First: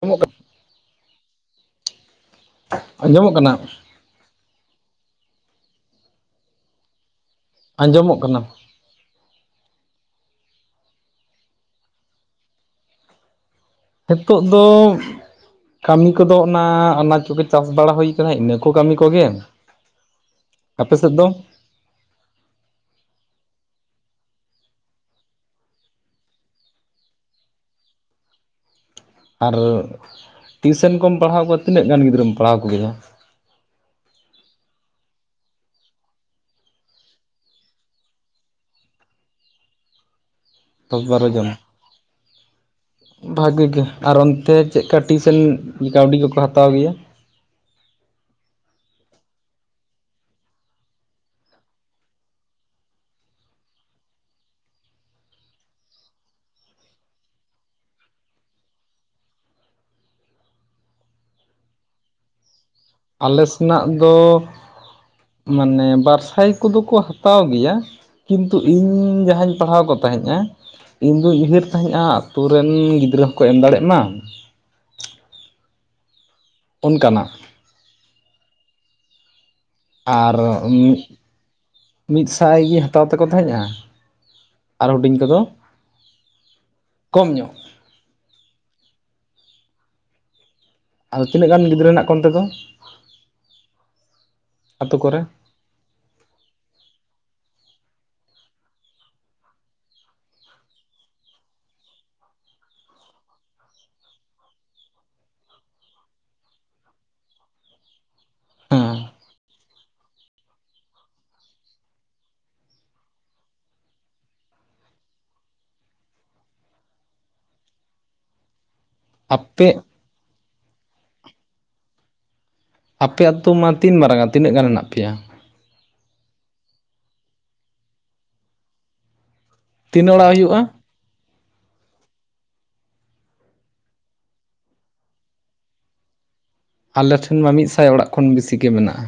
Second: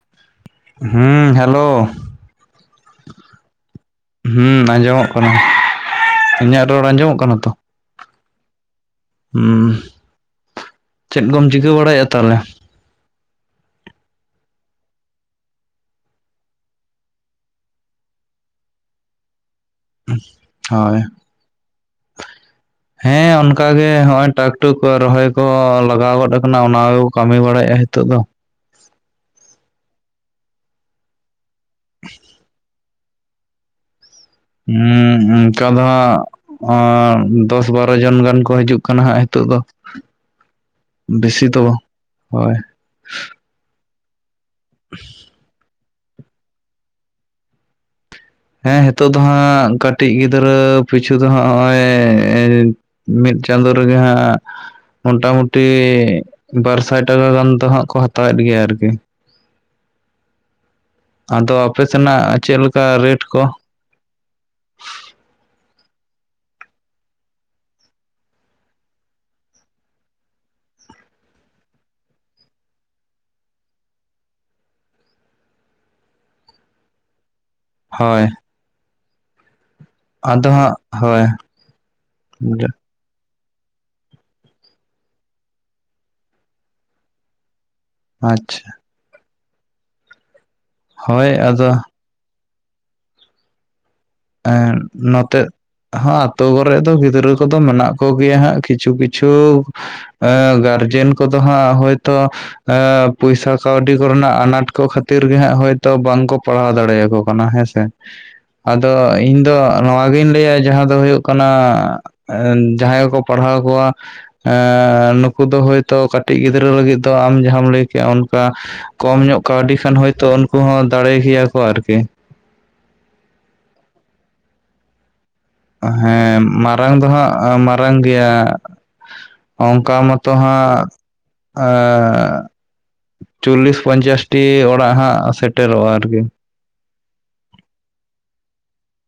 ᱟᱸᱡᱚᱢᱚᱜ ᱠᱟᱱᱟ? ᱦᱩᱸ ᱦᱮᱞᱳᱣ᱾ ᱟᱸᱡᱚᱢᱚᱜ ᱠᱟᱱᱟ᱾ ᱦᱩᱸ ᱟᱸᱡᱚᱢᱚᱜ ᱠᱟᱱᱟ, [inaudible] ᱤᱧᱟᱹᱜ ᱨᱚᱲ ᱟᱸᱡᱚᱢᱚᱜ ᱠᱟᱱᱟ ᱛᱚ? ᱟᱸᱡᱚᱢᱚᱜ ᱠᱟᱱᱟ᱾ ᱩᱸ ᱪᱮᱫ ᱠᱚᱢ ᱪᱤᱠᱟᱹ ᱵᱟᱲᱟᱭᱮᱜ-ᱟ ᱛᱟᱦᱚᱞᱮ? ᱦᱤᱸᱛᱚᱜ ᱫᱚᱼᱼ ᱠᱟᱢᱤ ᱠᱚᱫᱚ ᱚᱱᱟ ᱚᱱᱟᱡ ᱠᱚᱜᱮ ᱪᱟᱥ ᱵᱟᱲᱟ ᱦᱩᱭ ᱠᱟᱱᱟ ᱤᱱᱟᱹ ᱠᱚ ᱠᱟᱢᱤ ᱠᱚᱜᱮ᱾ ᱟᱯᱮ ᱦᱳᱭ ᱥᱮᱫ ᱫᱚ ᱦᱮᱸ ᱚᱱᱠᱟ ᱜᱮ ᱦᱚᱜᱼᱚᱭ ᱴᱟᱠ ᱴᱩᱠ ᱨᱚᱦᱚᱭ ᱠᱚ ᱞᱟᱜᱟᱣ ᱜᱚᱫ ᱟᱠᱟᱱᱟ ᱚᱱᱟ ᱠᱟᱹᱢᱤ ᱵᱟᱲᱟᱭᱮᱫᱼᱟ ᱱᱤᱛᱚᱜ ᱫᱚ ᱟᱨ ᱴᱤᱭᱩᱥᱮᱱ ᱠᱚᱢ ᱯᱟᱲᱦᱟᱣ ᱠᱚᱣᱟ ᱛᱤᱱᱟᱹᱜ ᱜᱟᱱ ᱜᱤᱫᱽᱨᱟᱹᱢ ᱯᱟᱲᱦᱟᱣ ᱠᱚ ᱜᱮᱭᱟ ᱦᱩᱸ ᱚᱱᱠᱟ ᱫᱚ ᱦᱟᱸᱜ ᱫᱚᱥ ᱵᱟᱨᱚ ᱡᱚᱱ ᱜᱟᱱ ᱠᱚ ᱦᱤᱡᱩᱜ ᱠᱟᱱᱟ ᱦᱟᱸᱜ ᱱᱤᱛᱚᱜ ᱫᱚ ᱫᱚᱥ ᱵᱟᱨᱚ ᱵᱮᱥᱤ ᱡᱚᱱ ᱫᱚ ᱦᱳᱭ ᱵᱷᱟᱜᱤ ᱜᱮ ᱟᱨ ᱚᱱᱛᱮ ᱪᱮᱫᱠᱟ ᱴᱤᱭᱩᱥᱮᱱ ᱠᱟᱹᱣᱰᱤ ᱠᱚᱠᱚ ᱦᱟᱛᱟᱣ ᱜᱮᱭᱟ ᱦᱮᱸ ᱱᱤᱛᱚᱜ ᱫᱚ ᱦᱟᱸᱜ ᱠᱟᱹᱴᱤᱡ ᱜᱤᱫᱽᱨᱟᱹ ᱯᱤᱪᱷᱩ ᱫᱚ ᱦᱟᱸᱜ ᱱᱚᱜᱼᱚᱭ ᱢᱤᱫ ᱪᱟᱸᱫᱳ ᱨᱮᱜᱮ ᱦᱟᱸᱜᱼᱼ ᱢᱚᱴᱟ ᱢᱩᱴᱤ ᱵᱟᱨ ᱥᱟᱭ ᱴᱟᱠᱟ ᱜᱟᱱ ᱫᱚᱦᱟᱸᱜ ᱠᱚ ᱦᱟᱛᱟᱣᱮᱫ ᱜᱮᱭᱟ ᱟᱨᱠᱤ ᱟᱫᱚ ᱟᱯᱮ ᱥᱮᱱᱟᱜ ᱪᱮᱫ ᱞᱮᱠᱟ ᱨᱮᱴ ᱟᱞᱮ ᱠᱚ ᱥᱮᱱᱟᱜ ᱫᱚ ᱢᱟᱱᱮ ᱵᱟᱨ ᱥᱟᱭ ᱠᱚᱫᱚ ᱠᱚ ᱦᱟᱛᱟᱣ ᱜᱮᱭᱟ ᱠᱤᱱᱛᱩ ᱤᱧ ᱡᱟᱦᱟᱸᱧ ᱯᱟᱲᱦᱟᱣ ᱠᱚ ᱛᱟᱦᱮᱸᱫᱼᱟ ᱤᱧᱫᱩᱧ ᱩᱭᱦᱟᱹᱨ ᱛᱟᱦᱮᱸᱫᱼᱟ ᱟᱛᱳ ᱨᱮᱱ ᱜᱤᱫᱽᱨᱟᱹ ᱦᱚᱸᱠᱚ ᱮᱢ ᱫᱟᱲᱮᱜ ᱢᱟ ᱚᱱᱠᱟᱱᱟᱜ ᱦᱳᱭ ᱟᱨ ᱟᱫᱚ ᱦᱟᱸᱜ ᱦᱳᱭ ᱢᱤᱫ ᱥᱟᱭ ᱜᱮ ᱦᱟᱛᱟᱣ ᱛᱮᱠᱚ ᱛᱟᱦᱮᱸᱜᱼᱟ ᱟᱨ ᱦᱩᱰᱤᱧ ᱠᱚᱫᱚ ᱠᱚᱢ ᱧᱚᱜ ᱟᱪᱪᱷᱟ ᱟᱫᱚ ᱛᱤᱱᱟᱹᱜ ᱜᱟᱱ ᱜᱤᱫᱽᱨᱟᱹ ᱦᱮᱱᱟᱜ ᱠᱚᱣᱟ ᱚᱱᱛᱮ ᱫᱚ ᱮᱸ ᱟᱛᱳ ᱠᱚᱨᱮ ᱱᱚᱛᱮ ᱦᱚ ᱟᱛᱳ ᱠᱚᱨᱮᱜ ᱫᱚ ᱜᱤᱫᱽᱨᱟᱹ ᱠᱚᱫᱚ ᱢᱮᱱᱟᱜ ᱠᱚᱜᱮᱭᱟ ᱦᱟᱸᱜ ᱠᱤᱪᱷᱩ ᱠᱤᱪᱷᱩ ᱮ ᱜᱟᱨᱡᱮᱱ ᱠᱚᱫᱚ ᱦᱟᱸᱜ ᱦᱳᱭᱛᱳ ᱯᱚᱭᱥᱟ ᱠᱟᱹᱣᱰᱤ ᱠᱚᱨᱮᱱᱟᱜ ᱟᱱᱟᱴ ᱠᱚ ᱠᱷᱟᱹᱛᱤᱨ ᱜᱮ ᱦᱟᱸᱜ ᱦᱳᱭᱛᱳ ᱵᱟᱝᱠᱚ ᱯᱟᱲᱦᱟᱣ ᱫᱟᱲᱮᱭᱟᱠᱚ ᱠᱟᱱᱟ ᱦᱮᱸ ᱥᱮ ᱦᱮ ᱟᱫᱚ ᱦᱮᱸ ᱤᱧ ᱫᱚ ᱱᱚᱣᱟᱜᱤᱧ ᱞᱟᱹᱭᱟ ᱡᱟᱦᱟᱸ ᱫᱚ ᱦᱩᱭᱩᱜ ᱠᱟᱱᱟ ᱡᱟᱦᱟᱸᱭ ᱠᱚᱠᱚ ᱯᱟᱲᱦᱟᱣ ᱠᱚᱣᱟ ᱮᱜ ᱱᱩᱠᱩ ᱫᱚ ᱦᱚᱭᱛᱳ ᱠᱟᱹᱴᱤᱡ ᱜᱤᱫᱽᱨᱟᱹ ᱞᱟᱹᱜᱤᱫ ᱫᱚ ᱟᱢ ᱡᱟᱦᱟᱸᱢ ᱞᱟᱹᱭ ᱠᱮᱜᱼᱟ ᱚᱱᱠᱟ ᱠᱚᱢ ᱧᱚᱜ ᱟᱯᱮ ᱠᱟᱹᱣᱰᱤ ᱠᱷᱟᱱ ᱦᱚᱭᱛᱳ ᱩᱱᱠᱩ ᱦᱚᱸ ᱫᱟᱲᱮ ᱜᱮᱭᱟ ᱠᱚ ᱟᱨᱠᱤ ᱟᱯᱮ ᱟᱛᱳ ᱢᱟ ᱛᱤᱱ ᱢᱟᱨᱟᱝᱟ ᱛᱤᱱᱟᱹᱜ ᱜᱟᱱ ᱢᱮᱱᱟᱜ ᱯᱮᱭᱟ ᱦᱮᱸ ᱢᱟᱨᱟᱝ ᱫᱚ ᱦᱟᱸᱜ ᱢᱟᱨᱟᱝ ᱜᱮᱭᱟ ᱚᱱᱠᱟ ᱛᱤᱱᱟᱹᱜ ᱚᱲᱟᱜ ᱢᱚᱛᱚ ᱦᱩᱭᱩᱜᱼᱟ ᱦᱟᱸᱜ ᱮ ᱪᱚᱞᱞᱤᱥ ᱯᱚᱧᱪᱟᱥᱴᱤ ᱚᱲᱟᱜ ᱦᱟᱸᱜ ᱥᱮᱴᱮᱨᱚᱜᱼᱟ ᱟᱨᱠᱤ ᱟᱞᱮ ᱴᱷᱮᱱ ᱢᱟ ᱢᱤᱫ ᱥᱟᱭ ᱚᱲᱟᱜ ᱠᱷᱚᱱ ᱵᱮᱥᱤ ᱜᱮ ᱢᱮᱱᱟᱜᱼᱟ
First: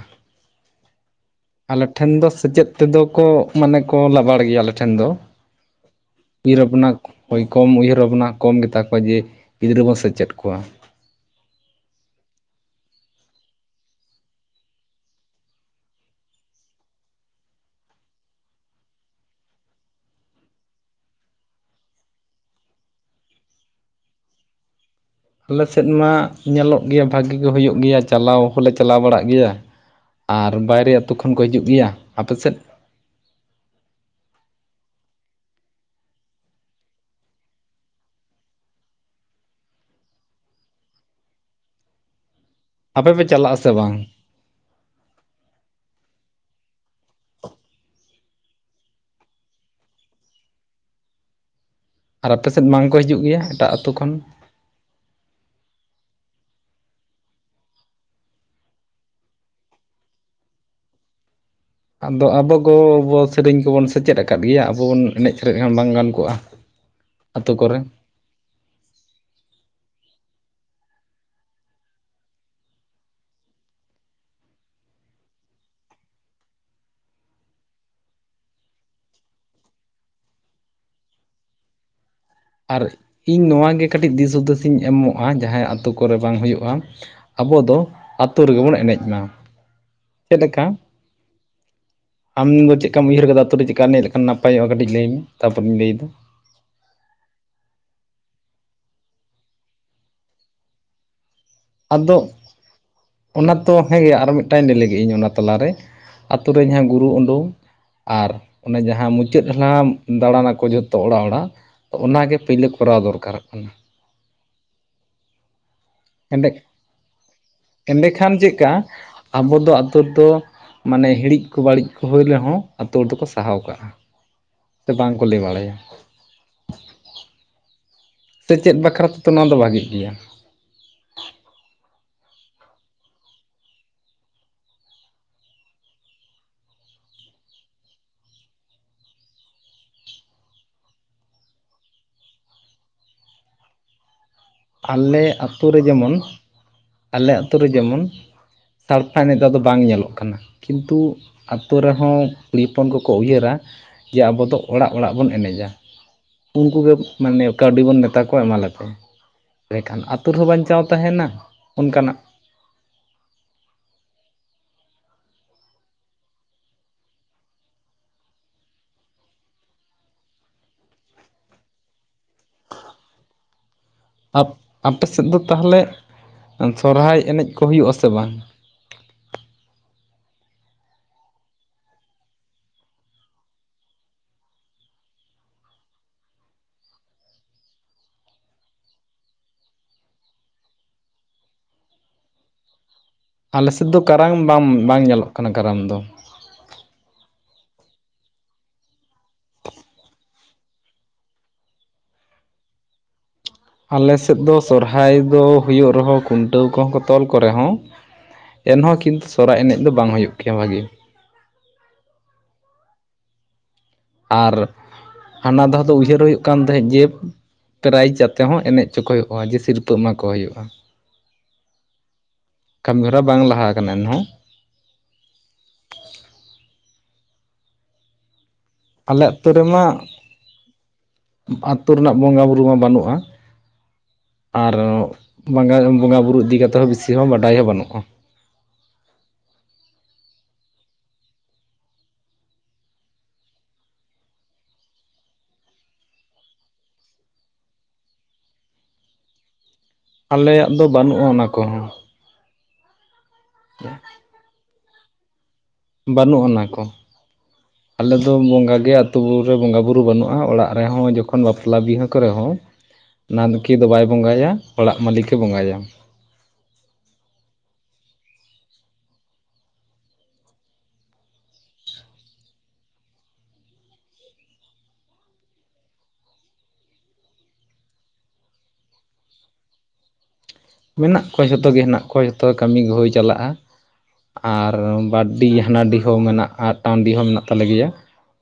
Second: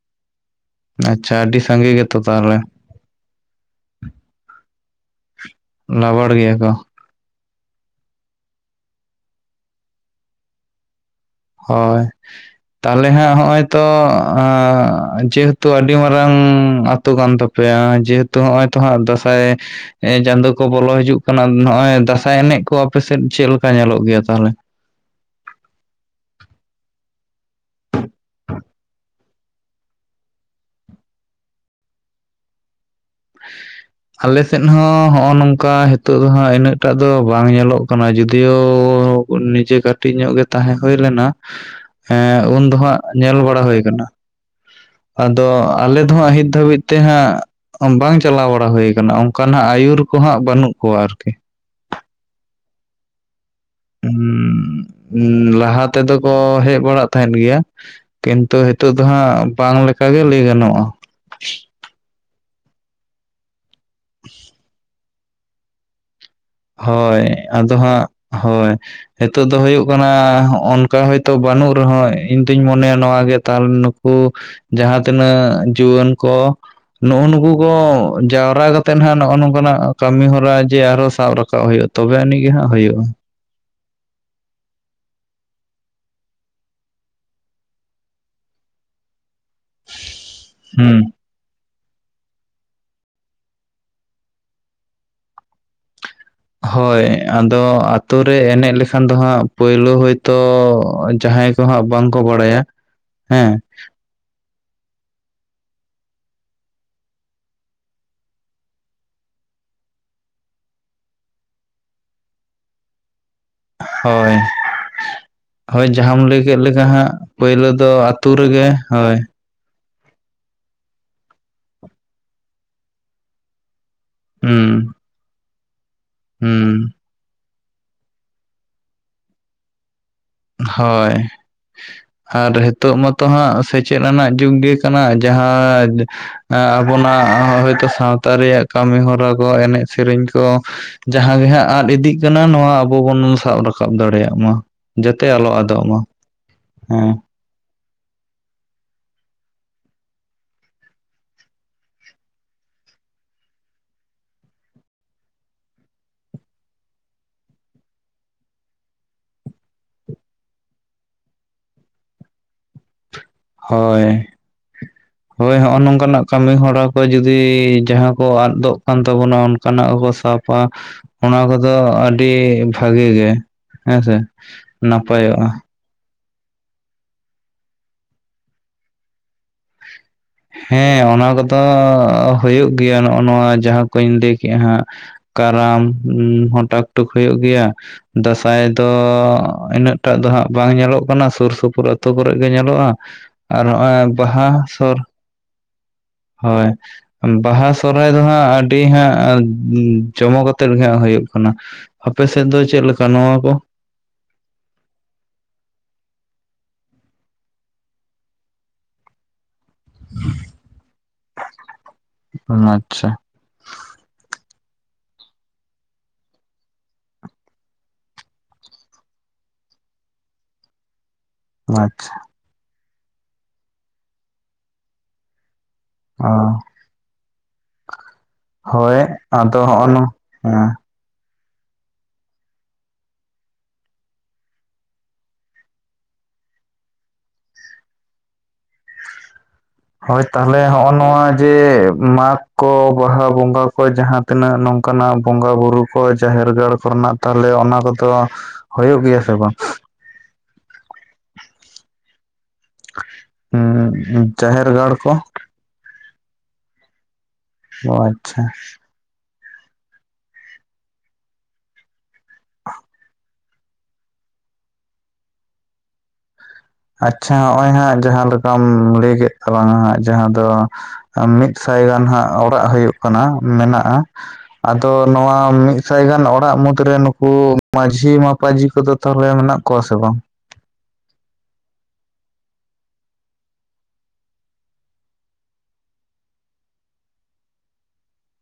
ᱟᱪᱪᱷᱟ ᱟᱹᱰᱤ ᱟᱞᱮ ᱥᱟᱸᱜᱮ ᱴᱷᱮᱱ ᱜᱮᱛᱚ ᱫᱚ ᱛᱟᱦᱚᱞᱮ ᱥᱮᱪᱮᱫ ᱛᱮᱫᱚ ᱠᱚ ᱢᱟᱱᱮ ᱠᱚ ᱞᱟᱵᱟᱲ ᱜᱮᱭᱟ ᱟᱞᱮ ᱴᱷᱮᱱ ᱫᱚ ᱞᱟᱵᱟᱲ ᱜᱮᱭᱟ ᱩᱭᱦᱟᱹᱨ ᱠᱚ ᱵᱷᱟᱵᱽᱱᱟ ᱦᱳᱭ ᱠᱚᱢ ᱩᱭᱦᱟᱹᱨ ᱵᱷᱟᱵᱱᱟ ᱠᱚᱢ ᱜᱮᱛᱟ ᱠᱚᱣᱟ ᱡᱮ ᱜᱤᱫᱽᱨᱟᱹ ᱵᱚᱱ ᱥᱮᱪᱮᱫ ᱠᱚᱣᱟ ᱦᱳᱭ ᱛᱟᱦᱞᱮ ᱦᱟᱸᱜ ᱦᱚᱜ ᱱᱚᱭ ᱛᱚ ᱡᱮᱦᱮᱛᱩ ᱟᱹᱰᱤ ᱢᱟᱨᱟᱝ ᱟᱛᱳ ᱠᱟᱱ ᱛᱟᱯᱮᱭᱟ ᱡᱮᱦᱮᱛᱩ ᱱᱚᱜᱼᱚᱭ ᱛᱚ ᱦᱟᱸᱜ ᱫᱟᱸᱥᱟᱭ ᱪᱟᱸᱫᱚ ᱠᱚ ᱵᱚᱞᱚ ᱦᱤᱡᱩᱜ ᱠᱟᱱᱟ ᱱᱚᱜᱼᱚᱭ ᱫᱟᱸᱥᱟᱭ ᱮᱱᱮᱡ ᱠᱚ ᱟᱯᱮᱥᱮᱫ ᱪᱮᱫᱞᱮᱠᱟ ᱧᱮᱞᱚᱜ ᱜᱮᱭᱟ ᱛᱟᱦᱞᱮ ᱟᱞᱮᱥᱮᱫ ᱢᱟ ᱧᱮᱞᱚᱜ ᱜᱮᱭᱟ ᱵᱷᱟᱜᱤ ᱜᱮ ᱦᱩᱭᱩᱜ ᱜᱮᱭᱟ ᱪᱟᱞᱟᱣ ᱦᱚᱞᱮ ᱪᱟᱞᱟᱣ ᱵᱟᱲᱟᱜ ᱜᱮᱭᱟ ᱟᱨ ᱵᱟᱭᱨᱮ ᱟᱹᱛᱩ ᱠᱷᱚᱱ ᱠᱚ ᱦᱤᱡᱩᱜ ᱜᱮᱭᱟ ᱟᱯᱮᱥᱮᱫ [unintelligible] ᱟᱞᱮᱥᱮᱫ ᱦᱚᱸ ᱦᱚᱜᱼᱚᱭ ᱱᱚᱝᱠᱟ ᱱᱤᱛᱚᱜ ᱫᱚ ᱦᱟᱜ ᱤᱱᱟᱹᱜᱴᱟᱜ ᱫᱚ ᱵᱟᱝ ᱧᱮᱞᱚᱜ ᱠᱟᱱᱟ ᱡᱩᱫᱤᱭᱳ ᱩᱱ ᱱᱤᱡᱮ ᱠᱟᱹᱴᱤᱡ ᱧᱚᱜ ᱜᱮ ᱛᱟᱦᱮᱸ ᱦᱩᱭ ᱞᱮᱱᱟ ᱦᱮᱸ ᱩᱱ ᱫᱚ ᱦᱟᱜ ᱟᱯᱮ ᱯᱮ ᱧᱮᱞ ᱪᱟᱞᱟᱜ ᱵᱟᱲᱟ ᱟᱥᱮ ᱦᱩᱭ ᱵᱟᱝ ᱟᱠᱟᱱᱟ ᱟᱫᱚ ᱟᱞᱮ ᱫᱚ ᱦᱟᱸᱜ ᱱᱤᱛ ᱫᱷᱟᱹᱵᱤᱡ ᱛᱮ ᱦᱟᱸᱜ ᱵᱟᱝ ᱪᱟᱞᱟᱣ ᱵᱟᱲᱟ ᱦᱩᱭ ᱟᱠᱟᱱᱟ ᱚᱱᱠᱟ ᱱᱷᱟᱜ ᱟᱹᱭᱩᱨ ᱠᱚ ᱦᱟᱸᱜ ᱵᱟᱹᱱᱩᱜ ᱠᱚᱣᱟ ᱟᱨᱠᱤ ᱟᱨ ᱟᱯᱮ ᱥᱮᱫ ᱵᱟᱝ ᱠᱚ ᱦᱤᱡᱩᱜ ᱜᱮᱭᱟ ᱮᱴᱟᱜ ᱟᱹᱛᱩ ᱠᱷᱚᱱ ᱩᱸ ᱞᱟᱦᱟ ᱛᱮᱫᱚ ᱠᱚ ᱦᱮᱡ ᱵᱟᱲᱟᱜ ᱛᱟᱦᱮᱫ ᱜᱮᱭᱟ ᱠᱤᱱᱛᱩ ᱦᱤᱛᱚᱜ ᱫᱚ ᱦᱟᱸᱜ ᱵᱟᱝ ᱞᱮᱠᱟ ᱜᱮ ᱞᱟᱹᱭ ᱜᱟᱱᱚᱜ-ᱟ ᱟᱫᱚ ᱟᱵᱚ ᱠᱚ ᱵᱚ ᱥᱮᱨᱮᱧ ᱠᱚᱵᱚᱱ ᱥᱮᱪᱮᱫ ᱟᱠᱟᱫ ᱜᱮᱭᱟ ᱟᱵᱚ ᱵᱚᱱ ᱮᱱᱮᱡ ᱥᱮᱨᱮᱧ ᱞᱮᱠᱷᱟᱱ ᱵᱟᱝ ᱜᱟᱱ ᱠᱚᱜ-ᱟ ᱦᱚᱭ ᱟᱫᱚ ᱦᱟᱸᱜ ᱦᱚᱭ ᱦᱤᱛᱚᱜ ᱫᱚ ᱦᱩᱭᱩᱜ ᱠᱟᱱᱟ ᱦᱚᱜ-ᱚᱝ ᱠᱟ ᱦᱚᱭᱛᱚ ᱵᱟᱹᱱᱩᱜ ᱨᱮᱦᱚᱸ ᱤᱧ ᱫᱩᱧ ᱢᱚᱱᱮᱭᱟ ᱱᱚᱣᱟ ᱜᱮ ᱛᱟᱦᱚᱞᱮ ᱩᱱᱠᱩ ᱡᱟᱦᱟᱸ ᱛᱤᱱᱟᱹᱜ ᱡᱩᱣᱟᱹᱱ ᱠᱚ ᱱᱩᱜ-ᱩ ᱱᱩᱠᱩ ᱠᱚ ᱡᱟᱣᱨᱟ ᱠᱟᱛᱮᱫ ᱱᱟᱦᱟᱜ ᱱᱚᱜ-ᱚ ᱱᱚᱝ ᱠᱟᱱᱟᱜ ᱠᱟᱹᱢᱤ ᱦᱚᱨᱟ ᱡᱮ ᱟᱨᱦᱚᱸ ᱥᱟᱵ ᱨᱟᱠᱟᱵ ᱠᱟᱜ ᱦᱩᱭᱩᱜ-ᱟ ᱛᱚᱵᱮ ᱟᱹᱱᱤᱡ ᱜᱮ ᱦᱟᱸᱜ ᱟᱨ ᱦᱩᱭᱩᱜ-ᱟ ᱤᱧ ᱱᱚᱣᱟ ᱜᱮ ᱠᱟᱹᱴᱤᱡ ᱫᱤᱥ ᱦᱩᱫᱤᱥ ᱤᱧ ᱮᱢᱚᱜ-ᱟ ᱡᱟᱦᱟᱸᱭ ᱟᱛᱳ ᱠᱚᱨᱮ ᱵᱟᱝ ᱦᱩᱭᱩᱜ-ᱟ ᱟᱵᱚ ᱫᱚ ᱟᱛᱳ ᱨᱮᱜᱮ ᱵᱚᱱ ᱮᱱᱮᱡ ᱢᱟ ᱪᱮᱫ ᱞᱮᱠᱟ ᱦᱩᱸ ᱟᱢᱫᱚ ᱪᱮᱫ ᱠᱟᱢ ᱩᱭᱦᱟᱹᱨ ᱟᱠᱟᱫᱟ ᱟᱛᱩ ᱨᱮ ᱪᱮᱫ ᱠᱟᱢ ᱮᱱᱮᱡ ᱞᱮᱠᱷᱟᱱ ᱱᱟᱯᱟᱭᱚᱜ ᱠᱟᱴᱤᱡ ᱞᱟᱹᱭ ᱟᱹᱧ ᱢᱮ ᱛᱟᱯᱚᱨᱮᱧ ᱞᱟᱹᱭ ᱮᱫᱟ ᱦᱳᱭ ᱟᱫᱚ ᱟᱛᱳ ᱨᱮ ᱮᱱᱮᱡ ᱞᱮᱠᱷᱟᱱ ᱫᱚ ᱦᱟᱸᱜ ᱯᱳᱭᱞᱳ ᱦᱳᱭ ᱛᱚ ᱡᱟᱦᱟᱸᱭ ᱛᱚ ᱦᱟᱸᱜ ᱵᱟᱝᱠᱚ ᱵᱟᱲᱟᱭᱟ ᱦᱮᱸ ᱦᱮᱸ ᱜᱮ ᱟᱨ ᱢᱤᱫ [unintelligible] ᱞᱟᱹᱜᱤᱫ ᱤᱧ ᱚᱱᱟ ᱛᱟᱞᱟᱨᱮ ᱟᱛᱳ ᱨᱮ ᱡᱟᱦᱟᱸ ᱜᱩᱨᱩ ᱩᱰᱩᱝ ᱟᱨ ᱚᱱᱮ ᱡᱟᱦᱟᱸ ᱢᱩᱪᱟᱹᱫ ᱢᱟᱦᱟ ᱫᱟᱸᱬᱟ ᱱᱟᱠᱚ ᱡᱷᱚᱛᱚ ᱚᱲᱟᱜ ᱚᱲᱟᱜ ᱛᱚ ᱚᱱᱟ ᱜᱮ ᱯᱟᱹᱭᱞᱟᱹ ᱠᱚᱨᱟᱣ ᱫᱚᱨᱠᱟ ᱨᱚᱜ ᱠᱟᱱᱟ ᱦᱚᱭ ᱦᱚᱭ ᱡᱟᱦᱟᱸᱢ ᱞᱟᱹᱭ ᱮᱸᱰᱮ ᱠᱮᱫ ᱞᱮᱠᱟ ᱦᱟᱸᱜ ᱯᱟᱹᱭᱞᱟᱹ ᱫᱚ ᱟᱹᱛᱩ ᱮᱸᱰᱮᱠᱷᱟᱱ ᱨᱮᱜᱮ ᱪᱮᱫᱠᱟ ᱦᱚᱭ ᱟᱵᱚ ᱫᱚ ᱟᱹᱛᱩ ᱛᱚ ᱢᱟᱱᱮ ᱦᱤᱲᱤᱡ ᱠᱚ ᱵᱟᱹᱲᱤᱡ ᱠᱚ ᱦᱩᱭ ᱨᱮᱦᱚᱸ ᱟᱛᱳ ᱦᱚᱲ ᱫᱚᱠᱚ ᱥᱟᱦᱟᱣ ᱠᱟᱜ-ᱟ ᱦᱩᱸ ᱵᱟᱲᱟᱭᱟ ᱦᱩᱸ ᱥᱮᱪᱮᱫ ᱵᱟᱠᱷᱨᱟ ᱛᱮᱫᱚ ᱱᱚᱣᱟ ᱫᱚ ᱵᱷᱟᱜᱤᱜ ᱜᱮᱭᱟ ᱦᱚᱭ ᱟᱨ ᱦᱤᱛᱳᱜ ᱢᱟᱛᱚ ᱦᱟᱸᱜ ᱥᱮᱪᱮᱫ ᱨᱮᱱᱟᱜ ᱡᱩᱜᱽ ᱜᱮ ᱠᱟᱱᱟ ᱡᱟᱦᱟᱸ ᱮᱸ ᱟᱵᱚᱱᱟᱜ ᱦᱳᱭᱛᱚ ᱥᱟᱶᱛᱟ ᱨᱮᱭᱟᱜ ᱠᱟᱹᱢᱤ ᱦᱚᱨᱟ ᱠᱚ ᱮᱱᱮᱡ ᱥᱮᱨᱮᱧ ᱠᱚ ᱡᱟᱦᱟᱸ ᱜᱮ ᱦᱟᱸᱜ ᱟᱫ ᱤᱫᱤᱜ ᱠᱟᱱᱟ ᱱᱚᱣᱟ ᱟᱵᱚ ᱵᱚᱱ ᱥᱟᱵ ᱨᱟᱠᱟᱵ ᱫᱟᱲᱮᱭᱟᱜ ᱢᱟ ᱟᱞᱮ ᱡᱟᱛᱮ ᱟᱞᱚ ᱟᱹᱛᱩ ᱨᱮ ᱟᱫᱚᱜ ᱢᱟ ᱡᱮᱢᱚᱱ ᱦᱮᱸ ᱟᱞᱮ ᱟᱹᱛᱩ ᱨᱮ ᱡᱮᱢᱚᱱ ᱥᱟᱲᱯᱟ ᱮᱱᱮᱡ ᱫᱚ ᱟᱫᱚ ᱵᱟᱝ ᱧᱮᱞᱚᱜ ᱠᱟᱱᱟ ᱠᱤᱱᱛᱩ ᱟᱛᱳ ᱨᱮᱦᱚᱸ ᱠᱩᱲᱤ ᱦᱚᱯᱚᱱ ᱠᱚᱠᱚ ᱩᱭᱦᱟᱹᱨᱟ ᱡᱮ ᱟᱵᱚ ᱫᱚ ᱚᱲᱟᱜ ᱚᱲᱟᱜ ᱵᱚᱱ ᱮᱱᱮᱡᱟ ᱩᱱᱠᱩ ᱜᱮ ᱢᱟᱱᱮ ᱠᱟᱹᱣᱰᱤ ᱵᱚᱱ ᱢᱮᱛᱟ ᱠᱚᱣᱟ ᱮᱢᱟ ᱞᱮᱯᱮ ᱞᱮᱠᱷᱟᱱ ᱟᱛᱳ ᱨᱮᱦᱚᱸ ᱵᱟᱧᱪᱟᱣ ᱛᱟᱦᱮᱱᱟ ᱚᱱᱠᱟᱱᱟᱜ ᱦᱚᱭ ᱦᱳᱭ ᱦᱚᱜ-ᱚ ᱱᱚᱝᱠᱟᱱᱟᱜ ᱠᱟᱹᱢᱤ ᱦᱚᱨᱟ ᱠᱚ ᱡᱩᱫᱤ ᱡᱟᱦᱟᱸ ᱠᱚ ᱟᱫᱚᱜ ᱠᱟᱱ ᱛᱟᱵᱚᱱᱟ ᱚᱱᱠᱟᱱᱟᱜ ᱠᱚ ᱥᱟᱵ ᱟ ᱚᱱᱟ ᱠᱚᱫᱚ ᱟᱹᱰᱤ ᱵᱷᱟᱜᱮ ᱜᱮ ᱦᱮᱸ ᱥᱮ ᱟᱯᱮ ᱥᱮᱫ ᱫᱚ ᱱᱟᱯᱟᱭᱚᱜ-ᱟ ᱛᱟᱦᱚᱞᱮ ᱥᱚᱨᱦᱟᱭ ᱮᱱᱮᱡ ᱠᱚ ᱦᱩᱭᱩᱜ-ᱟ ᱥᱮ ᱵᱟᱝ ᱦᱮᱸ ᱚᱱᱟ ᱠᱚᱫᱚ ᱦᱩᱭᱩᱜ ᱜᱮᱭᱟ ᱱᱚᱜ-ᱚ ᱱᱚᱣᱟ ᱡᱟᱦᱟᱸ ᱠᱚᱧ ᱞᱟᱹᱭ ᱠᱮᱜ-ᱟ ᱦᱟᱸᱜ ᱠᱟᱨᱟᱢ ᱦᱚᱸ ᱴᱟᱠ ᱴᱩᱠ ᱦᱩᱭᱩᱜ ᱜᱮᱭᱟ ᱫᱟᱸᱥᱟᱭ ᱫᱚ ᱤᱱᱟᱹᱜ ᱴᱟᱜ ᱫᱚ ᱦᱟᱸᱜ ᱵᱟᱝ ᱧᱮᱞᱚᱜ ᱠᱟᱱᱟ ᱥᱩᱨ ᱥᱩᱯᱩᱨ ᱟᱹᱛᱩ ᱠᱚᱨᱮ ᱜᱮ ᱧᱮᱞᱚᱜ-ᱟ ᱟᱨ ᱟᱞᱮ ᱥᱮᱫ ᱱᱚᱜ-ᱚᱭ ᱫᱚ ᱠᱟᱨᱟᱢ ᱵᱟᱦᱟ ᱵᱟᱝ ᱥᱚᱨ ᱵᱟᱝ ᱧᱮᱞᱚᱜ ᱠᱟᱱᱟ ᱠᱟᱨᱟᱢ ᱫᱚ ᱦᱚᱭ ᱵᱟᱦᱟ ᱥᱚᱨᱦᱟᱭ ᱫᱚ ᱦᱟᱸᱜ ᱟᱹᱰᱤ ᱦᱟᱸᱜ ᱡᱚᱢᱚᱠ ᱟᱛᱮᱫ ᱜᱮ ᱦᱟᱸᱜ ᱦᱩᱭᱩᱜ ᱠᱟᱱᱟ ᱟᱯᱮ ᱥᱮᱫ ᱫᱚ ᱪᱮᱫ ᱞᱮᱠᱟ ᱱᱚᱣᱟ ᱠᱚ ᱟᱞᱮ ᱥᱮᱫ ᱫᱚ ᱥᱚᱨᱦᱟᱭ ᱫᱚ ᱦᱩᱭᱩᱜ ᱨᱮᱦᱚᱸ ᱠᱷᱩᱱᱴᱟᱹᱣ ᱠᱚᱦᱚᱸ ᱠᱚ ᱛᱚᱞ ᱠᱚ ᱨᱮᱦᱚᱸ ᱮᱱᱦᱚᱸ ᱠᱤᱱᱛᱩ ᱥᱚᱦᱨᱟᱭ ᱮᱱᱮᱡ ᱫᱚ ᱵᱟᱝ ᱦᱳᱭᱳᱜ ᱜᱮᱭᱟ ᱵᱷᱟᱜᱮ ᱟᱪᱪᱷᱟ ᱟᱨ ᱦᱟᱱᱟ ᱫᱷᱟᱣ ᱫᱚ ᱩᱭᱦᱟᱹᱨ ᱦᱩᱭᱩᱜ ᱠᱟᱱ ᱛᱟᱦᱮᱸᱫ ᱡᱮ ᱯᱨᱟᱭᱤᱡᱽ ᱟᱛᱮ ᱦᱚᱸ ᱮᱱᱮᱡ ᱚᱪᱚ ᱠᱚ ᱦᱩᱭᱩᱜ-ᱟ ᱡᱮ ᱥᱤᱨᱯᱟᱹ ᱮᱢᱟᱠᱚ ᱦᱩᱭᱩᱜ-ᱟ ᱟᱪᱪᱷᱟ ᱠᱟᱹᱢᱤ ᱦᱚᱨᱟ ᱵᱟᱝ ᱞᱟᱦᱟ ᱠᱟᱱᱟ ᱮᱱᱦᱚᱸ ᱚ ᱦᱳᱭ-ᱮ ᱟᱞᱮ ᱟᱛᱳ ᱟᱫᱚ ᱦᱚᱜ-ᱱᱚ ᱨᱮᱢᱟ ᱦᱮᱸ ᱟᱛᱳ ᱨᱮᱱᱟᱜ ᱵᱚᱸᱜᱟ ᱵᱩᱨᱩ ᱢᱟ ᱵᱟᱹᱱᱩᱜ-ᱟ ᱟᱨ ᱵᱚᱸᱜᱟ ᱵᱩᱨᱩ ᱤᱫᱤ ᱠᱟᱛᱮ ᱦᱚᱸ ᱵᱤᱥᱤ ᱦᱚᱸ ᱵᱟᱰᱟᱭ ᱦᱚᱸ ᱵᱟᱹᱱᱩᱜ-ᱟ ᱦᱚᱭ ᱛᱟᱦᱚᱞᱮ ᱦᱚᱜ-ᱚ ᱱᱚᱣᱟ ᱡᱮ ᱢᱟᱜᱽ ᱠᱚ ᱵᱟᱦᱟ ᱵᱚᱸᱜᱟ ᱠᱚ ᱡᱟᱦᱟᱸ ᱛᱤᱱᱟᱹᱜ ᱱᱚᱝᱠᱟᱱᱟᱜ ᱵᱚᱸᱜᱟ ᱵᱩᱨᱩ ᱠᱚ ᱡᱟᱦᱮᱨ ᱜᱟᱲ ᱠᱚ ᱨᱮᱱᱟᱜ ᱛᱟᱦᱚᱞᱮ ᱚᱱᱟ ᱠᱚᱫᱚ ᱦᱳᱭᱳᱜ ᱜᱮᱭᱟ ᱥᱮ ᱵᱟᱝ ᱟᱞᱮᱭᱟᱜ ᱫᱚ ᱵᱟᱹᱱᱩᱜ-ᱟ ᱚᱱᱟ ᱠᱚᱦᱚᱸ ᱦᱩᱸ ᱡᱟᱦᱮᱨ ᱜᱟᱲ ᱠᱚ ᱵᱟᱹᱱᱩᱜ ᱚᱱᱟ ᱠᱚ ᱚ ᱟᱞᱮᱫᱚ ᱟᱪᱪᱷᱟ ᱵᱚᱸᱜᱟ ᱜᱮ ᱟᱹᱛᱩ ᱨᱮ ᱵᱚᱸᱜᱟ ᱵᱩᱨᱩ ᱵᱟᱹᱱᱩᱜ-ᱟ ᱚᱲᱟᱜ ᱨᱮᱦᱚᱸ ᱡᱚᱠᱷᱚᱱ ᱵᱟᱯᱞᱟ ᱵᱤᱦᱟᱹ ᱠᱚᱨᱮ ᱦᱚᱸ [unintelligible] ᱫᱚ ᱵᱟᱭ ᱵᱚᱸᱜᱟᱭᱟ ᱚᱲᱟᱜ ᱢᱟᱹᱞᱤᱠ ᱜᱮ ᱵᱚᱸᱜᱟᱭᱟ ᱟᱪᱪᱷᱟ ᱦᱚᱜ-ᱚᱭ ᱦᱟᱸᱜ ᱡᱟᱦᱟᱸ ᱞᱮᱠᱟᱢ ᱞᱟᱹᱭ ᱠᱮᱜ ᱛᱟᱞᱟᱝᱟ ᱦᱟᱸᱜ ᱡᱟᱦᱟᱸ ᱫᱚ ᱢᱤᱫ ᱥᱟᱭ ᱜᱟᱱ ᱦᱟᱸᱜ ᱚᱲᱟᱜ ᱦᱳᱭᱳᱜ ᱠᱟᱱᱟ ᱢᱮᱱᱟᱜᱼᱟ ᱟᱫᱚ ᱱᱚᱣᱟ ᱢᱤᱫ ᱥᱟᱭ ᱜᱟᱱ ᱚᱲᱟᱜ ᱢᱩᱫᱽᱨᱮ ᱱᱩᱠᱩ ᱢᱟᱹᱡᱷᱤ ᱢᱟᱯᱟᱡᱷᱤ ᱠᱚᱫᱚ [unintelligible] ᱨᱮ ᱢᱮᱱᱟᱜ ᱠᱚᱣᱟ ᱥᱮ ᱵᱟᱝ ᱢᱮᱱᱟᱜ ᱠᱚᱣᱟ ᱡᱷᱚᱛᱚ ᱜᱮ ᱦᱮᱱᱟᱜ ᱠᱚᱣᱟ ᱡᱷᱚᱛᱚ ᱠᱟᱹᱢᱤ ᱜᱮ ᱦᱳᱭ ᱪᱟᱞᱟᱜᱼᱟ ᱟᱨ ᱵᱟᱨᱰᱤ ᱦᱟᱱᱟᱰᱤ ᱦᱚᱸ ᱢᱮᱱᱟᱜᱼᱟ ᱟᱜᱴᱟᱝ ᱰᱤ ᱦᱚᱸ ᱢᱮᱱᱟᱜ ᱛᱟᱞᱮ ᱜᱮᱭᱟ᱾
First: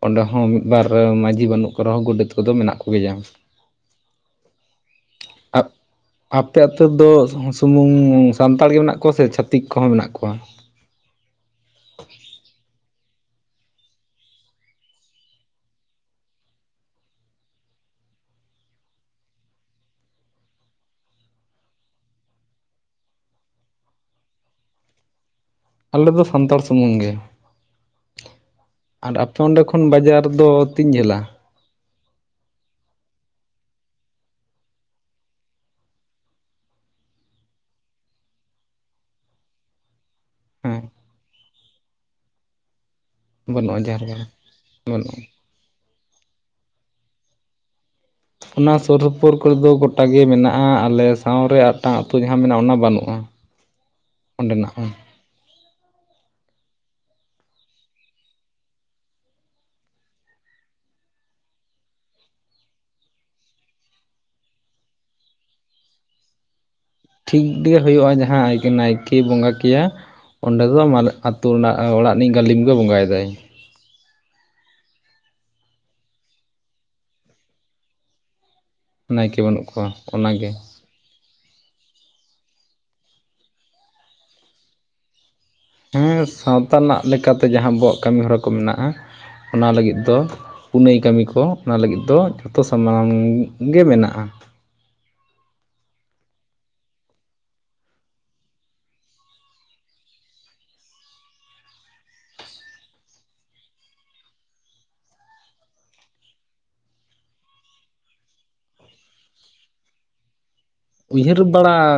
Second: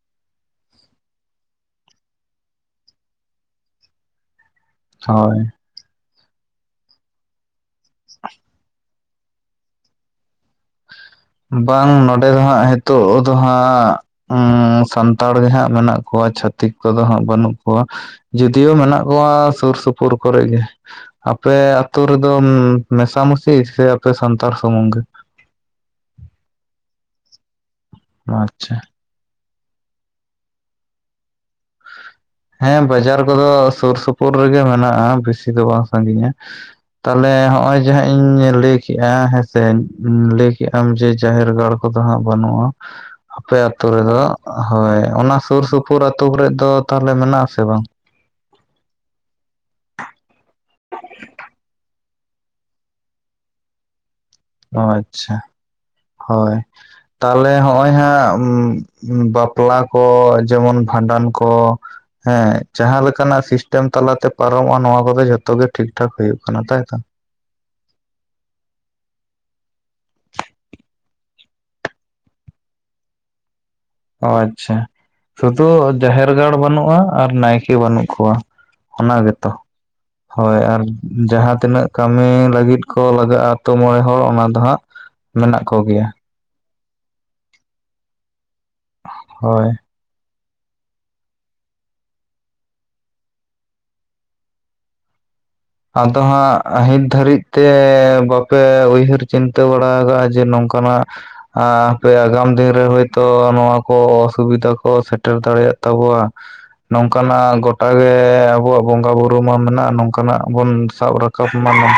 ᱚᱸᱰᱮ ᱦᱚᱸ ᱢᱤᱫ ᱵᱟᱨ ᱢᱟᱹᱡᱷᱤ ᱵᱟᱹᱱᱩᱜ ᱠᱚ ᱨᱮᱦᱚᱸ ᱜᱚᱰᱮᱛ ᱠᱚᱫᱚ ᱢᱮᱱᱟᱜ ᱠᱚᱜᱮᱭᱟ᱾ ᱦᱳᱭ ᱟᱯᱮ ᱟᱛᱳ ᱨᱮᱫᱚ ᱥᱩᱢᱩᱝ ᱥᱟᱱᱛᱟᱲ ᱜᱮ ᱢᱮᱱᱟᱜ ᱠᱚᱣᱟ ᱥᱮ ᱪᱷᱟᱛᱤᱠ ᱠᱚᱦᱚᱸ ᱢᱮᱱᱟᱜ ᱠᱚᱣᱟ ᱵᱟᱝ ᱱᱚᱸᱰᱮ ᱫᱚ ᱦᱟᱸᱜ ᱦᱮᱛᱳᱜ ᱫᱚ ᱦᱟᱸᱜ ᱩᱸ ᱥᱟᱱᱛᱟᱲ ᱜᱮ ᱦᱟᱸᱜ ᱢᱮᱱᱟᱜ ᱠᱚᱣᱟ ᱪᱷᱟᱹᱛᱤᱠ ᱠᱚᱫᱚ ᱦᱟᱸᱜ ᱵᱟᱹᱱᱩᱜ ᱠᱚᱣᱟ ᱡᱚᱫᱤᱭᱳ ᱢᱮᱱᱟᱜ ᱠᱚᱣᱟ ᱥᱩᱨ ᱥᱩᱯᱩᱨ ᱠᱚᱨᱮᱜ ᱜᱮ ᱟᱯᱮ ᱟᱛᱳ ᱨᱮᱫᱚ ᱢᱮᱥᱟᱢᱤᱥᱤ ᱥᱮ ᱟᱯᱮ ᱥᱟᱱᱛᱟᱲ ᱥᱩᱢᱩᱝ ᱜᱮ ᱟᱞᱮ ᱫᱚ ᱥᱟᱱᱛᱟᱲ ᱥᱩᱢᱩᱝ ᱜᱮ ᱟᱪᱪᱷᱟ ᱟᱨ ᱟᱯᱮ ᱚᱸᱰᱮ ᱠᱷᱚᱱ ᱵᱟᱡᱟᱨ ᱫᱚ ᱛᱤᱧ ᱡᱷᱟᱹᱞᱟ? ᱦᱮᱸ ᱵᱟᱡᱟᱨ ᱠᱚᱫᱚ ᱥᱳᱨ ᱥᱳᱯᱳᱨ ᱨᱮᱜᱮ ᱢᱮᱱᱟᱜᱼᱟ, ᱵᱮᱥᱤ ᱫᱚ ᱵᱟᱝ ᱥᱟᱺᱜᱤᱧᱟ ᱛᱟᱦᱚᱞᱮ ᱦᱚᱜᱼᱚᱭ ᱡᱮ ᱦᱟᱸᱜ ᱤᱧ ᱞᱟᱹᱭ ᱠᱮᱜᱼᱟ ᱦᱮᱸᱥᱮ ᱞᱟᱹᱭ ᱠᱮᱜ ᱟᱢ ᱦᱮᱸ ᱡᱮ ᱡᱟᱦᱮᱨ ᱜᱟᱲ ᱠᱚᱫᱚ ᱦᱟᱸᱜ ᱵᱟᱹᱱᱩᱜᱼᱟ ᱟᱯᱮ ᱵᱟᱹᱱᱩᱜᱼᱟ ᱟᱛᱳ ᱨᱮᱫᱚ ᱡᱟᱦᱟᱸ ᱦᱳᱭ ᱵᱟᱹᱱᱩᱜᱼᱟ ᱚᱱᱟ ᱥᱩᱨ ᱥᱩᱯᱩᱨ ᱟᱛᱳ ᱠᱚᱨᱮᱫ ᱫᱚ ᱛᱟᱦᱚᱞᱮ ᱢᱮᱱᱟᱜ ᱟᱥᱮ ᱵᱟᱝ ᱚᱱᱟ ᱥᱩᱨ ᱥᱩᱯᱩᱨ ᱠᱚᱨᱮ ᱫᱚ ᱜᱚᱴᱟ ᱜᱮ ᱢᱮᱱᱟᱜᱼᱟ ᱟᱞᱮ ᱥᱟᱶᱨᱮ ᱟᱜᱴᱟᱝ ᱟ ᱟᱹᱛᱩ ᱡᱟᱦᱟᱸ ᱢᱮᱱᱟᱜᱼᱟ ᱚᱱᱟ ᱵᱟᱹᱱᱩᱜᱼᱟ ᱚᱸᱰᱮᱱᱟᱜ ᱚ ᱦᱚᱸ ᱟᱪᱪᱷᱟ ᱦᱳᱭ ᱛᱟᱦᱚᱞᱮ ᱦᱚᱜᱼᱚᱭ ᱦᱟᱸᱜ ᱵᱟᱯᱞᱟ ᱠᱚ ᱡᱮᱢᱚᱱ ᱵᱷᱟᱸᱰᱟᱱ ᱠᱚ ᱦᱮᱸ ᱡᱟᱦᱟᱸ ᱞᱮᱠᱟᱱᱟᱜ ᱥᱤᱥᱴᱮᱢ ᱛᱟᱞᱟᱛᱮ ᱯᱟᱨᱚᱢᱚᱜᱼᱟ ᱱᱚᱣᱟ ᱠᱚᱫᱚ ᱡᱷᱚᱛᱚ ᱜᱮ ᱴᱷᱤᱠ ᱴᱷᱟᱠ ᱦᱳᱭᱳᱜ ᱠᱟᱱᱟ ᱛᱟᱭᱛᱚ ᱴᱷᱤᱠ ᱜᱮ ᱦᱳᱭᱳᱜᱼᱟ ᱡᱟᱦᱟᱸ ᱱᱟᱭᱠᱮ ᱵᱚᱸᱜᱟ ᱠᱮᱭᱟ ᱚᱸᱰᱮ ᱫᱚ [unintelligible] ᱟᱛᱳ ᱨᱮᱱᱟᱜ ᱚᱲᱟᱜ ᱨᱤᱱᱤᱡ ᱜᱟᱹᱞᱤᱢ ᱜᱮ ᱵᱚᱸᱜᱟᱭ ᱫᱟᱭ ᱚ ᱟᱪᱪᱷᱟ ᱥᱩᱫᱩ ᱡᱟᱦᱮᱨ ᱜᱟᱲ ᱵᱟᱹᱱᱩᱜᱼᱟ ᱟᱨ ᱱᱟᱭᱠᱮ ᱵᱟᱹᱱᱩᱜ ᱠᱚᱣᱟ᱾ ᱚᱱᱟ ᱱᱟᱭᱠᱮ ᱜᱮᱛᱚ ᱵᱟᱹᱱᱩᱜ ᱠᱚᱣᱟ ᱚᱱᱟᱜᱮ ᱦᱳᱭ ᱟᱨ ᱡᱟᱦᱟᱸ ᱛᱤᱱᱟᱹᱜ ᱠᱟᱹᱢᱤ ᱞᱟᱹᱜᱤᱫ ᱠᱚ ᱞᱟᱜᱟᱜᱼᱟ ᱟᱛᱳ ᱢᱚᱬᱮ ᱦᱚᱲ ᱚᱱᱟ ᱫᱚ ᱦᱟᱸᱜ ᱢᱮᱱᱟᱜ ᱠᱚᱜᱮᱭᱟ ᱦᱮᱸ ᱥᱟᱶᱛᱟ ᱨᱮᱱᱟᱜ ᱞᱮᱠᱟᱛᱮ ᱡᱟᱦᱟᱸ ᱟᱵᱚᱣᱟᱜ ᱠᱟᱹᱢᱤᱦᱚᱨᱟ ᱠᱚ ᱢᱮᱱᱟᱜᱼᱟ ᱦᱳᱭ ᱚᱱᱟ ᱞᱟᱹᱜᱤᱫ ᱫᱚ ᱯᱩᱱᱟᱹᱭ ᱠᱟᱹᱢᱤ ᱠᱚ ᱚᱱᱟ ᱞᱟᱹᱜᱤᱫ ᱫᱚ ᱡᱷᱚᱛᱚ ᱥᱟᱢᱟᱝ ᱜᱮ ᱢᱮᱱᱟᱜᱼᱟ᱾ ᱟᱫᱚ ᱦᱟᱸᱜ ᱱᱤᱛ ᱫᱷᱟᱹᱨᱤᱡ ᱛᱮ ᱵᱟᱯᱮ ᱩᱭᱦᱟᱹᱨ ᱪᱤᱱᱛᱟᱹ ᱵᱟᱲᱟ ᱟᱠᱟᱜᱼᱟ ᱡᱮ ᱱᱚᱝ ᱠᱟᱱᱟᱜ ᱟ ᱦᱟᱯᱮ ᱟᱜᱟᱢ ᱫᱤᱱ ᱨᱮ ᱦᱳᱭᱛᱳ ᱱᱚᱣᱟ ᱠᱚ ᱚᱥᱩᱵᱤᱫᱷᱟ ᱠᱚ ᱥᱮᱴᱮᱨ ᱫᱟᱲᱮᱭᱟᱜ ᱛᱟᱵᱚᱣᱟ ᱱᱚᱝ ᱠᱟᱱᱟᱜ ᱜᱚᱴᱟᱜᱮ ᱟᱵᱚᱣᱟᱜ ᱵᱚᱸᱜᱟ ᱵᱩᱨᱩ ᱢᱟ ᱢᱮᱱᱟᱜᱼᱟ ᱱᱚᱝ ᱠᱟᱱᱟᱜ ᱵᱚᱱ ᱥᱟᱵ ᱩᱭᱦᱟᱹᱨ ᱨᱟᱠᱟᱵ ᱵᱟᱲᱟ ᱢᱟᱵᱚᱱ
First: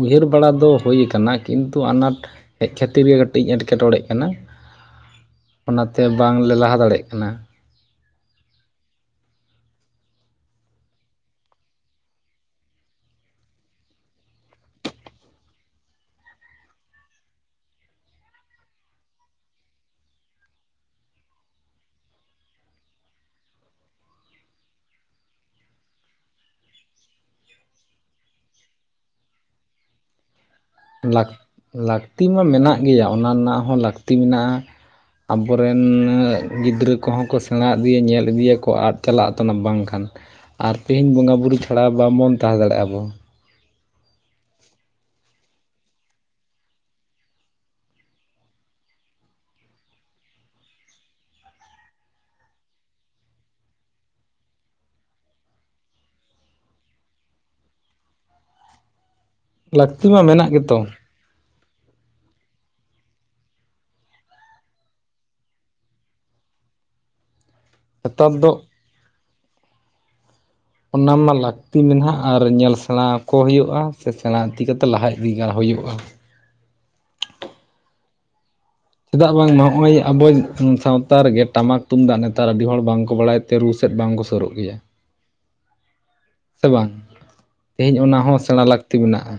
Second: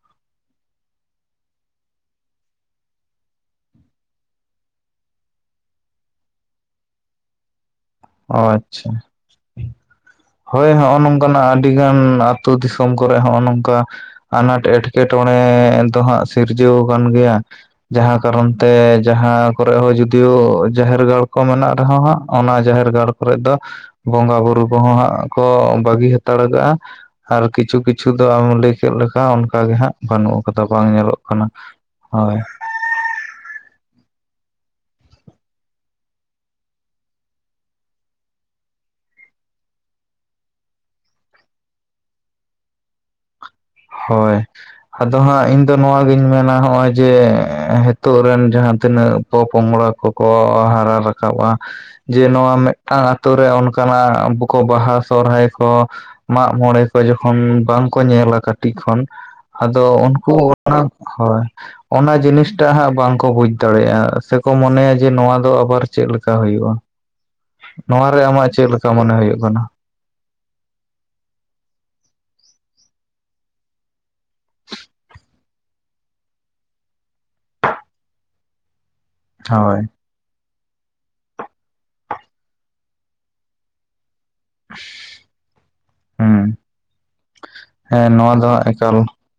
ᱩᱭᱦᱟᱹᱨ ᱵᱟᱲᱟ ᱫᱚ ᱦᱩᱭ ᱠᱟᱱᱟ ᱠᱤᱱᱛᱩ ᱟᱱᱟᱴ ᱦᱮᱡ ᱠᱷᱟᱹᱛᱤᱨ ᱜᱮ ᱠᱟᱹᱴᱤᱡ ᱤᱧ ᱮᱴᱠᱮ ᱴᱚᱬᱮᱜ ᱠᱟᱱᱟ ᱚᱱᱟᱛᱮ ᱵᱟᱝᱞᱮ ᱞᱟᱦᱟ ᱫᱟᱲᱮᱜ ᱠᱟᱱᱟ ᱚ ᱟᱪᱪᱷᱟ ᱦᱳᱭ ᱱᱚᱜᱚᱭ ᱱᱚᱝ ᱠᱟᱱᱟᱜ ᱟᱹᱰᱤᱜᱟᱱ ᱟᱹᱛᱩ ᱫᱤᱥᱚᱢ ᱠᱚᱨᱮ ᱦᱚᱸᱜᱼᱚ ᱱᱚᱝᱠᱟ ᱟᱱᱟᱴ ᱮᱸᱴᱠᱮ ᱴᱚᱬᱮ ᱫᱚ ᱦᱟᱸᱜ ᱥᱤᱨᱡᱟᱹᱣ ᱠᱟᱱ ᱜᱮᱭᱟ ᱡᱟᱦᱟᱸ ᱠᱟᱨᱚᱱ ᱛᱮ ᱡᱟᱦᱟᱸ ᱠᱚᱨᱮ ᱦᱚᱸ ᱡᱩᱫᱤᱭᱳ ᱡᱟᱦᱮᱨ ᱜᱟᱲ ᱠᱚ ᱢᱮᱱᱟᱜ ᱨᱮᱦᱚᱸ ᱦᱟᱸᱜ ᱚᱱᱟ ᱡᱟᱦᱮᱨ ᱜᱟᱲ ᱠᱚᱨᱮᱜ ᱫᱚ ᱵᱚᱸᱜᱟ ᱵᱩᱨᱩ ᱠᱚᱦᱚᱸ ᱦᱟᱸᱜ ᱠᱚ ᱵᱟᱹᱜᱤ ᱦᱟᱛᱟᱲ ᱠᱟᱜᱼᱟ ᱟᱨ ᱠᱤᱪᱷᱩ ᱠᱤᱪᱷᱩ ᱫᱚ ᱟᱢ ᱞᱟᱹᱭ ᱠᱮᱫ ᱞᱮᱠᱟ ᱚᱱᱠᱟ ᱜᱮ ᱦᱟᱸᱜ ᱵᱟᱹᱱᱩᱜ ᱠᱚᱫᱚ ᱵᱟᱝ ᱧᱮᱞᱚᱜ ᱠᱟᱱᱟ ᱞᱟᱹᱠᱛᱤ ᱦᱳᱭ ᱢᱟ ᱢᱮᱱᱟᱜ ᱜᱮᱭᱟ ᱚᱱᱟ ᱨᱮᱱᱟᱜ ᱦᱚᱸ ᱞᱟᱹᱠᱛᱤ ᱢᱮᱱᱟᱜᱼᱟ ᱟᱵᱚ ᱨᱮᱱ ᱜᱤᱫᱨᱟᱹ ᱠᱚᱦᱚᱸ ᱠᱚ ᱥᱮᱬᱟ ᱤᱫᱤᱭᱟ. ᱧᱮᱞ ᱤᱫᱤᱭᱟ. ᱠᱚ ᱟᱫ ᱪᱟᱞᱟᱜ ᱟ ᱠᱟᱱᱟ ᱵᱟᱝ ᱠᱷᱟᱱ ᱟᱨ ᱛᱮᱦᱮᱧ ᱵᱚᱸᱜᱟ ᱵᱩᱨᱩ ᱪᱷᱟᱲᱟ ᱵᱟᱝ ᱵᱚᱱ ᱛᱟᱦᱮᱸ ᱫᱟᱲᱮᱭᱟᱜᱼᱟ ᱟᱵᱚᱱ ᱦᱳᱭ ᱟᱫᱚ ᱦᱟᱸᱜ ᱤᱧ ᱫᱚ ᱱᱚᱣᱟ ᱜᱤᱧ ᱢᱮᱱᱟ ᱱᱚᱜᱼᱚᱭ ᱡᱮ ᱱᱤᱛᱚᱜ ᱨᱮᱱ ᱡᱟᱦᱟ ᱛᱤᱱᱟᱹᱜ ᱯᱚ ᱯᱚᱝᱲᱟ ᱠᱚᱠᱚ ᱦᱟᱨᱟ ᱨᱟᱠᱟᱵᱟ ᱟ ᱡᱮ ᱱᱚᱣᱟ ᱢᱤᱫ ᱴᱟᱝ ᱟᱛᱳ ᱨᱮ ᱚᱱᱠᱟ ᱱᱟᱜ ᱟᱵᱚ ᱠᱚ ᱵᱟᱦᱟ ᱥᱚᱦᱚᱨᱟᱭ ᱠᱚ ᱢᱟᱜ ᱢᱟᱬᱮ ᱠᱚ ᱡᱚᱠᱷᱚᱱ ᱵᱟᱝᱠᱚ ᱧᱮᱞᱟ ᱠᱟᱹᱴᱤᱡ ᱠᱷᱚᱱ ᱟᱫᱚ ᱞᱟᱹᱠᱛᱤ ᱢᱟ ᱩᱱᱠᱩ ᱢᱮᱱᱟᱜ ᱚᱱᱟ ᱜᱮᱛᱚ ᱦᱳᱭ ᱚᱱᱟ ᱡᱤᱱᱤᱥ ᱴᱟᱜ ᱦᱟᱸᱜ ᱵᱟᱝᱠᱚ ᱵᱩᱡ ᱫᱟᱲᱮᱭᱟᱜᱼᱟ ᱥᱮᱠᱚ ᱢᱚᱱᱮᱭᱟ ᱡᱮ ᱱᱚᱣᱟ ᱫᱚ ᱟᱵᱟᱨ ᱪᱮᱫ ᱞᱮᱠᱟ ᱦᱩᱭᱩᱜᱼᱟ ᱱᱚᱣᱟ ᱨᱮ ᱱᱮᱛᱟᱨ ᱟᱢᱟᱜ ᱫᱚ ᱪᱮᱫ ᱞᱮᱠᱟ ᱢᱚᱱᱮ ᱦᱩᱭᱩᱜ ᱠᱟᱱᱟ ᱚᱱᱟ ᱢᱟ ᱞᱟᱹᱠᱛᱤ ᱢᱮᱱᱟᱜᱼᱟ ᱟᱨ ᱧᱮᱞ ᱥᱮᱬᱟ ᱟᱠᱚ ᱦᱩᱭᱩᱜᱼᱟ ᱥᱮ ᱥᱮᱬᱟ ᱤᱫᱤ ᱠᱟᱛᱮ ᱞᱟᱦᱟ ᱤᱫᱤ ᱧᱮᱞ ᱦᱩᱭᱩᱜᱼᱟ ᱪᱮᱫᱟᱜ ᱵᱟᱝ ᱢᱟ ᱦᱳᱭ ᱱᱚᱜᱼᱚᱭ ᱟᱵᱚ ᱥᱟᱶᱛᱟ ᱨᱮᱜᱮ ᱴᱟᱢᱟᱠ ᱛᱩᱢᱫᱟᱜ ᱱᱮᱛᱟᱨ ᱟᱹᱰᱤ ᱦᱚᱲ ᱵᱟᱝ ᱠᱚ ᱵᱟᱲᱟᱭ ᱛᱮ ᱨᱩ ᱥᱮᱫ ᱵᱟᱝ ᱠᱚ ᱥᱩᱨᱩᱜᱼᱟ ᱦᱮ ᱦᱩᱸ ᱥᱮ ᱵᱟᱝ ᱛᱮᱦᱮᱧ ᱦᱮᱸ ᱚᱱᱟ ᱱᱚᱣᱟ ᱦᱚᱸ ᱫᱚ ᱦᱟᱸᱜ ᱥᱮᱬᱟ ᱞᱟᱹᱠᱛᱤ ᱮᱠᱟᱞ ᱢᱮᱱᱟᱜᱼᱟ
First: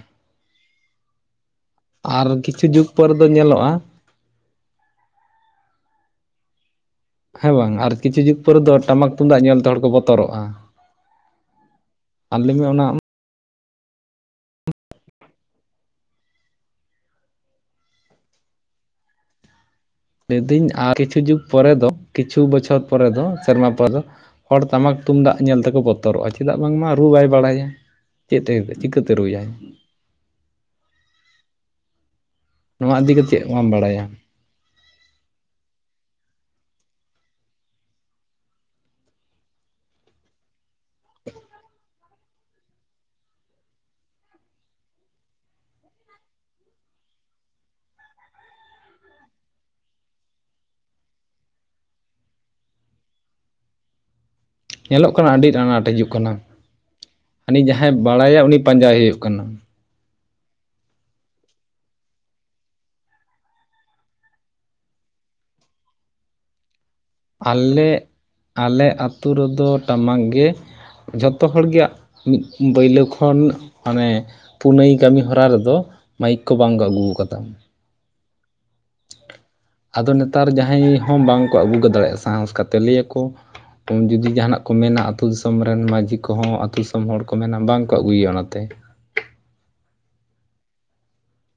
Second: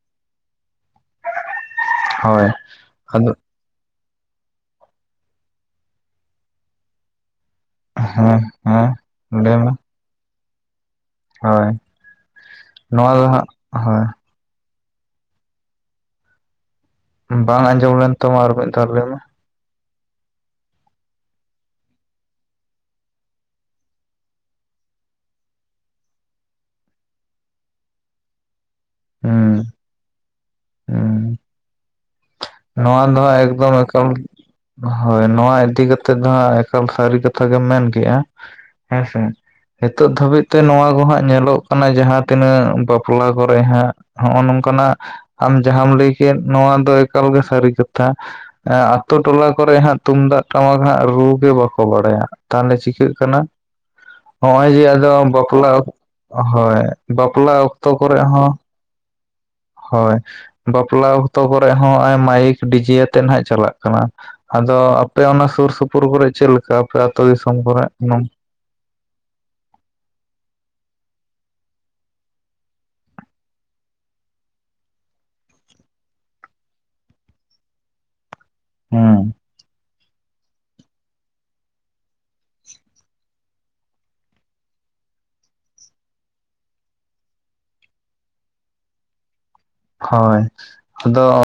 ᱟᱨ ᱦᱳᱭ ᱠᱤᱪᱷᱩ ᱡᱩᱜ ᱯᱚᱨ ᱫᱚ ᱟᱫᱚ ᱧᱮᱞᱚᱜᱼᱟ ᱦᱮᱸ ᱵᱟᱝ ᱟᱨ ᱠᱤᱪᱷᱩ ᱡᱩᱜ ᱦᱮᱸ ᱯᱚᱨ ᱫᱚ ᱦᱮᱸ ᱴᱟᱢᱟᱠ ᱛᱩᱢᱫᱟᱜ ᱞᱟᱹᱭ ᱧᱮᱞ ᱛᱮ ᱢᱮ ᱦᱚᱲ ᱠᱚ ᱵᱚᱛᱚᱨᱚᱜᱼᱟ ᱦᱳᱭ ᱟᱞᱤᱧ ᱚᱱᱟ ᱱᱚᱣᱟ ᱫᱚ ᱦᱟᱸᱜ ᱦᱳᱭ ᱵᱟᱝ ᱟᱸᱡᱚᱢ ᱞᱮᱱ ᱛᱟᱢᱟ ᱟᱨ ᱢᱤᱫ ᱫᱷᱟᱣ ᱞᱟᱹᱭ ᱢᱮ ᱞᱟᱹᱭ ᱫᱤᱧ ᱟᱨ ᱠᱤᱪᱷᱩ ᱡᱩᱜ ᱯᱚᱨᱮ ᱫᱚ ᱠᱤᱪᱷᱩ ᱵᱚᱪᱷᱚᱨ ᱯᱚᱨᱮ ᱫᱚ ᱥᱮᱨᱢᱟ ᱯᱚᱨ ᱫᱚ ᱦᱚᱲ ᱴᱟᱢᱟᱠ ᱛᱩᱢᱫᱟᱜ ᱧᱮᱞ ᱛᱮᱠᱚ ᱵᱚᱛᱚᱨᱚᱜᱼᱟ ᱪᱮᱫᱟᱜ ᱵᱟᱝ ᱢᱟ ᱨᱩ ᱵᱟᱭ ᱵᱟᱲᱟᱭᱟ ᱪᱮᱫ ᱛᱮ ᱪᱤᱠᱟᱹ ᱛᱮ ᱨᱩᱭᱟᱭ ᱦᱩᱸ ᱦᱩᱸ ᱱᱚᱣᱟ ᱤᱫᱤ ᱫᱚ ᱠᱟᱛᱮᱫ ᱪᱮᱫ ᱵᱟᱢ ᱮᱠᱫᱚᱢ ᱵᱟᱲᱟᱭᱟ ᱮᱠᱷᱚᱢ ᱦᱳᱭ ᱱᱚᱣᱟ ᱤᱫᱤ ᱠᱟᱛᱮᱜ ᱫᱚ ᱦᱟᱸᱜ ᱮᱠᱟᱞ ᱥᱟᱹᱨᱤ ᱠᱟᱛᱷᱟ ᱜᱮᱢ ᱢᱮᱱ ᱠᱮᱜᱼᱟ ᱦᱮᱸᱥᱮ ᱱᱤᱛᱚᱜ ᱫᱷᱟᱹᱵᱤᱡ ᱛᱮ ᱱᱚᱣᱟ ᱠᱚ ᱦᱟᱸᱜ ᱧᱮᱞᱚᱜ ᱠᱟᱱᱟ ᱡᱟᱦᱟᱸ ᱛᱤᱱᱟᱹᱜ ᱵᱟᱯᱞᱟ ᱠᱚᱨᱮ ᱦᱟᱸᱜ ᱦᱚ ᱱᱚᱝᱠᱟᱱᱟᱜ ᱟᱢ ᱡᱟᱦᱟᱢ ᱞᱟᱹᱭ ᱠᱮᱫ ᱱᱚᱣᱟ ᱫᱚ ᱮᱠᱟᱞ ᱜᱮ ᱥᱟᱹᱨᱤ ᱠᱟᱛᱷᱟ ᱟᱛᱳ ᱴᱚᱞᱟ ᱠᱚᱨᱮᱜ ᱦᱟᱸᱜ ᱛᱩᱢᱫᱟᱜ ᱴᱟᱢᱟᱠ ᱦᱟᱸᱜ ᱨᱩ ᱜᱮ ᱵᱟᱠᱚ ᱵᱟᱲᱟᱭᱟ ᱛᱟᱦᱚᱞᱮ ᱪᱤᱠᱟᱹᱜ ᱠᱟᱱᱟ ᱦᱚᱸᱜᱼᱚᱭ ᱡᱮ ᱟᱫᱚ ᱧᱮᱞᱚᱜ ᱠᱟᱱᱟ ᱟᱹᱰᱤ ᱵᱟᱯᱞᱟ ᱟᱱᱟᱴ ᱦᱤᱡᱩᱜ ᱠᱟᱱᱟ ᱦᱳᱭ ᱵᱟᱯᱞᱟ ᱦᱟᱹᱱᱤ ᱚᱠᱛᱚ ᱡᱟᱦᱟᱸᱭ ᱠᱚᱨᱮ ᱵᱟᱲᱟᱭᱟ ᱦᱚᱸ ᱩᱱᱤ ᱯᱟᱸᱡᱟᱭ ᱦᱩᱭᱩᱜ ᱠᱟᱱᱟ ᱦᱳᱭ ᱵᱟᱯᱞᱟ ᱚᱠᱛᱚ ᱠᱚᱨᱮ ᱦᱚᱸ ᱢᱟᱭᱤᱠ ᱰᱤᱡᱮ ᱟᱛᱮᱜ ᱱᱟᱦᱟᱜ ᱪᱟᱞᱟᱜ ᱠᱟᱱᱟ ᱟᱫᱚ ᱟᱯᱮ ᱚᱱᱟ ᱥᱩᱨ ᱥᱩᱯᱩᱨ ᱠᱚᱨᱮ ᱪᱮᱫ ᱞᱮᱠᱟ ᱟᱯᱮ ᱟᱹᱛᱩ ᱫᱤᱥᱚᱢ ᱠᱚᱨᱮ ᱟᱞᱮ ᱟᱞᱮ ᱟᱹᱛᱩ ᱨᱮᱫᱚ ᱴᱟᱢᱟᱠ ᱜᱮ ᱡᱚᱛᱚ ᱦᱚᱲ ᱜᱮ ᱢᱤᱫ ᱯᱳᱭᱞᱳ ᱠᱷᱚᱱ ᱢᱟᱱᱮ ᱯᱩᱱᱟᱹᱭ ᱠᱟᱹᱢᱤ ᱦᱚᱨᱟ ᱨᱮᱫᱚ ᱢᱟᱭᱤᱠ ᱠᱚ ᱵᱟᱝ ᱠᱚ ᱟᱹᱜᱩ ᱠᱟᱫᱟ ᱦᱮᱸ ᱟᱫᱚ ᱱᱮᱛᱟᱨ ᱡᱟᱦᱟᱸᱭ ᱦᱚᱸ ᱵᱟᱝᱠᱚ ᱟᱹᱜᱩ ᱫᱟᱲᱮᱭᱟᱜ ᱠᱟᱱᱟ ᱚᱱᱠᱟ ᱛᱮ ᱞᱟᱹᱭᱟᱠᱚ ᱡᱩᱫᱤ ᱡᱟᱦᱟᱱᱟᱜ ᱠᱚ ᱢᱮᱱᱟ ᱟ ᱟᱹᱛᱩᱳ ᱫᱤᱥᱚᱢ ᱨᱮᱱ ᱢᱟᱺᱡᱷᱤ ᱠᱚᱦᱚᱸ ᱟᱹᱛᱩ ᱫᱤᱥᱚᱢ ᱦᱚᱲ ᱠᱚ ᱢᱮᱱᱟ ᱵᱟᱝᱠᱚ ᱟᱹᱜᱩᱭᱟ ᱚᱱᱟᱛᱮ ᱦᱳᱭ ᱟᱫᱚ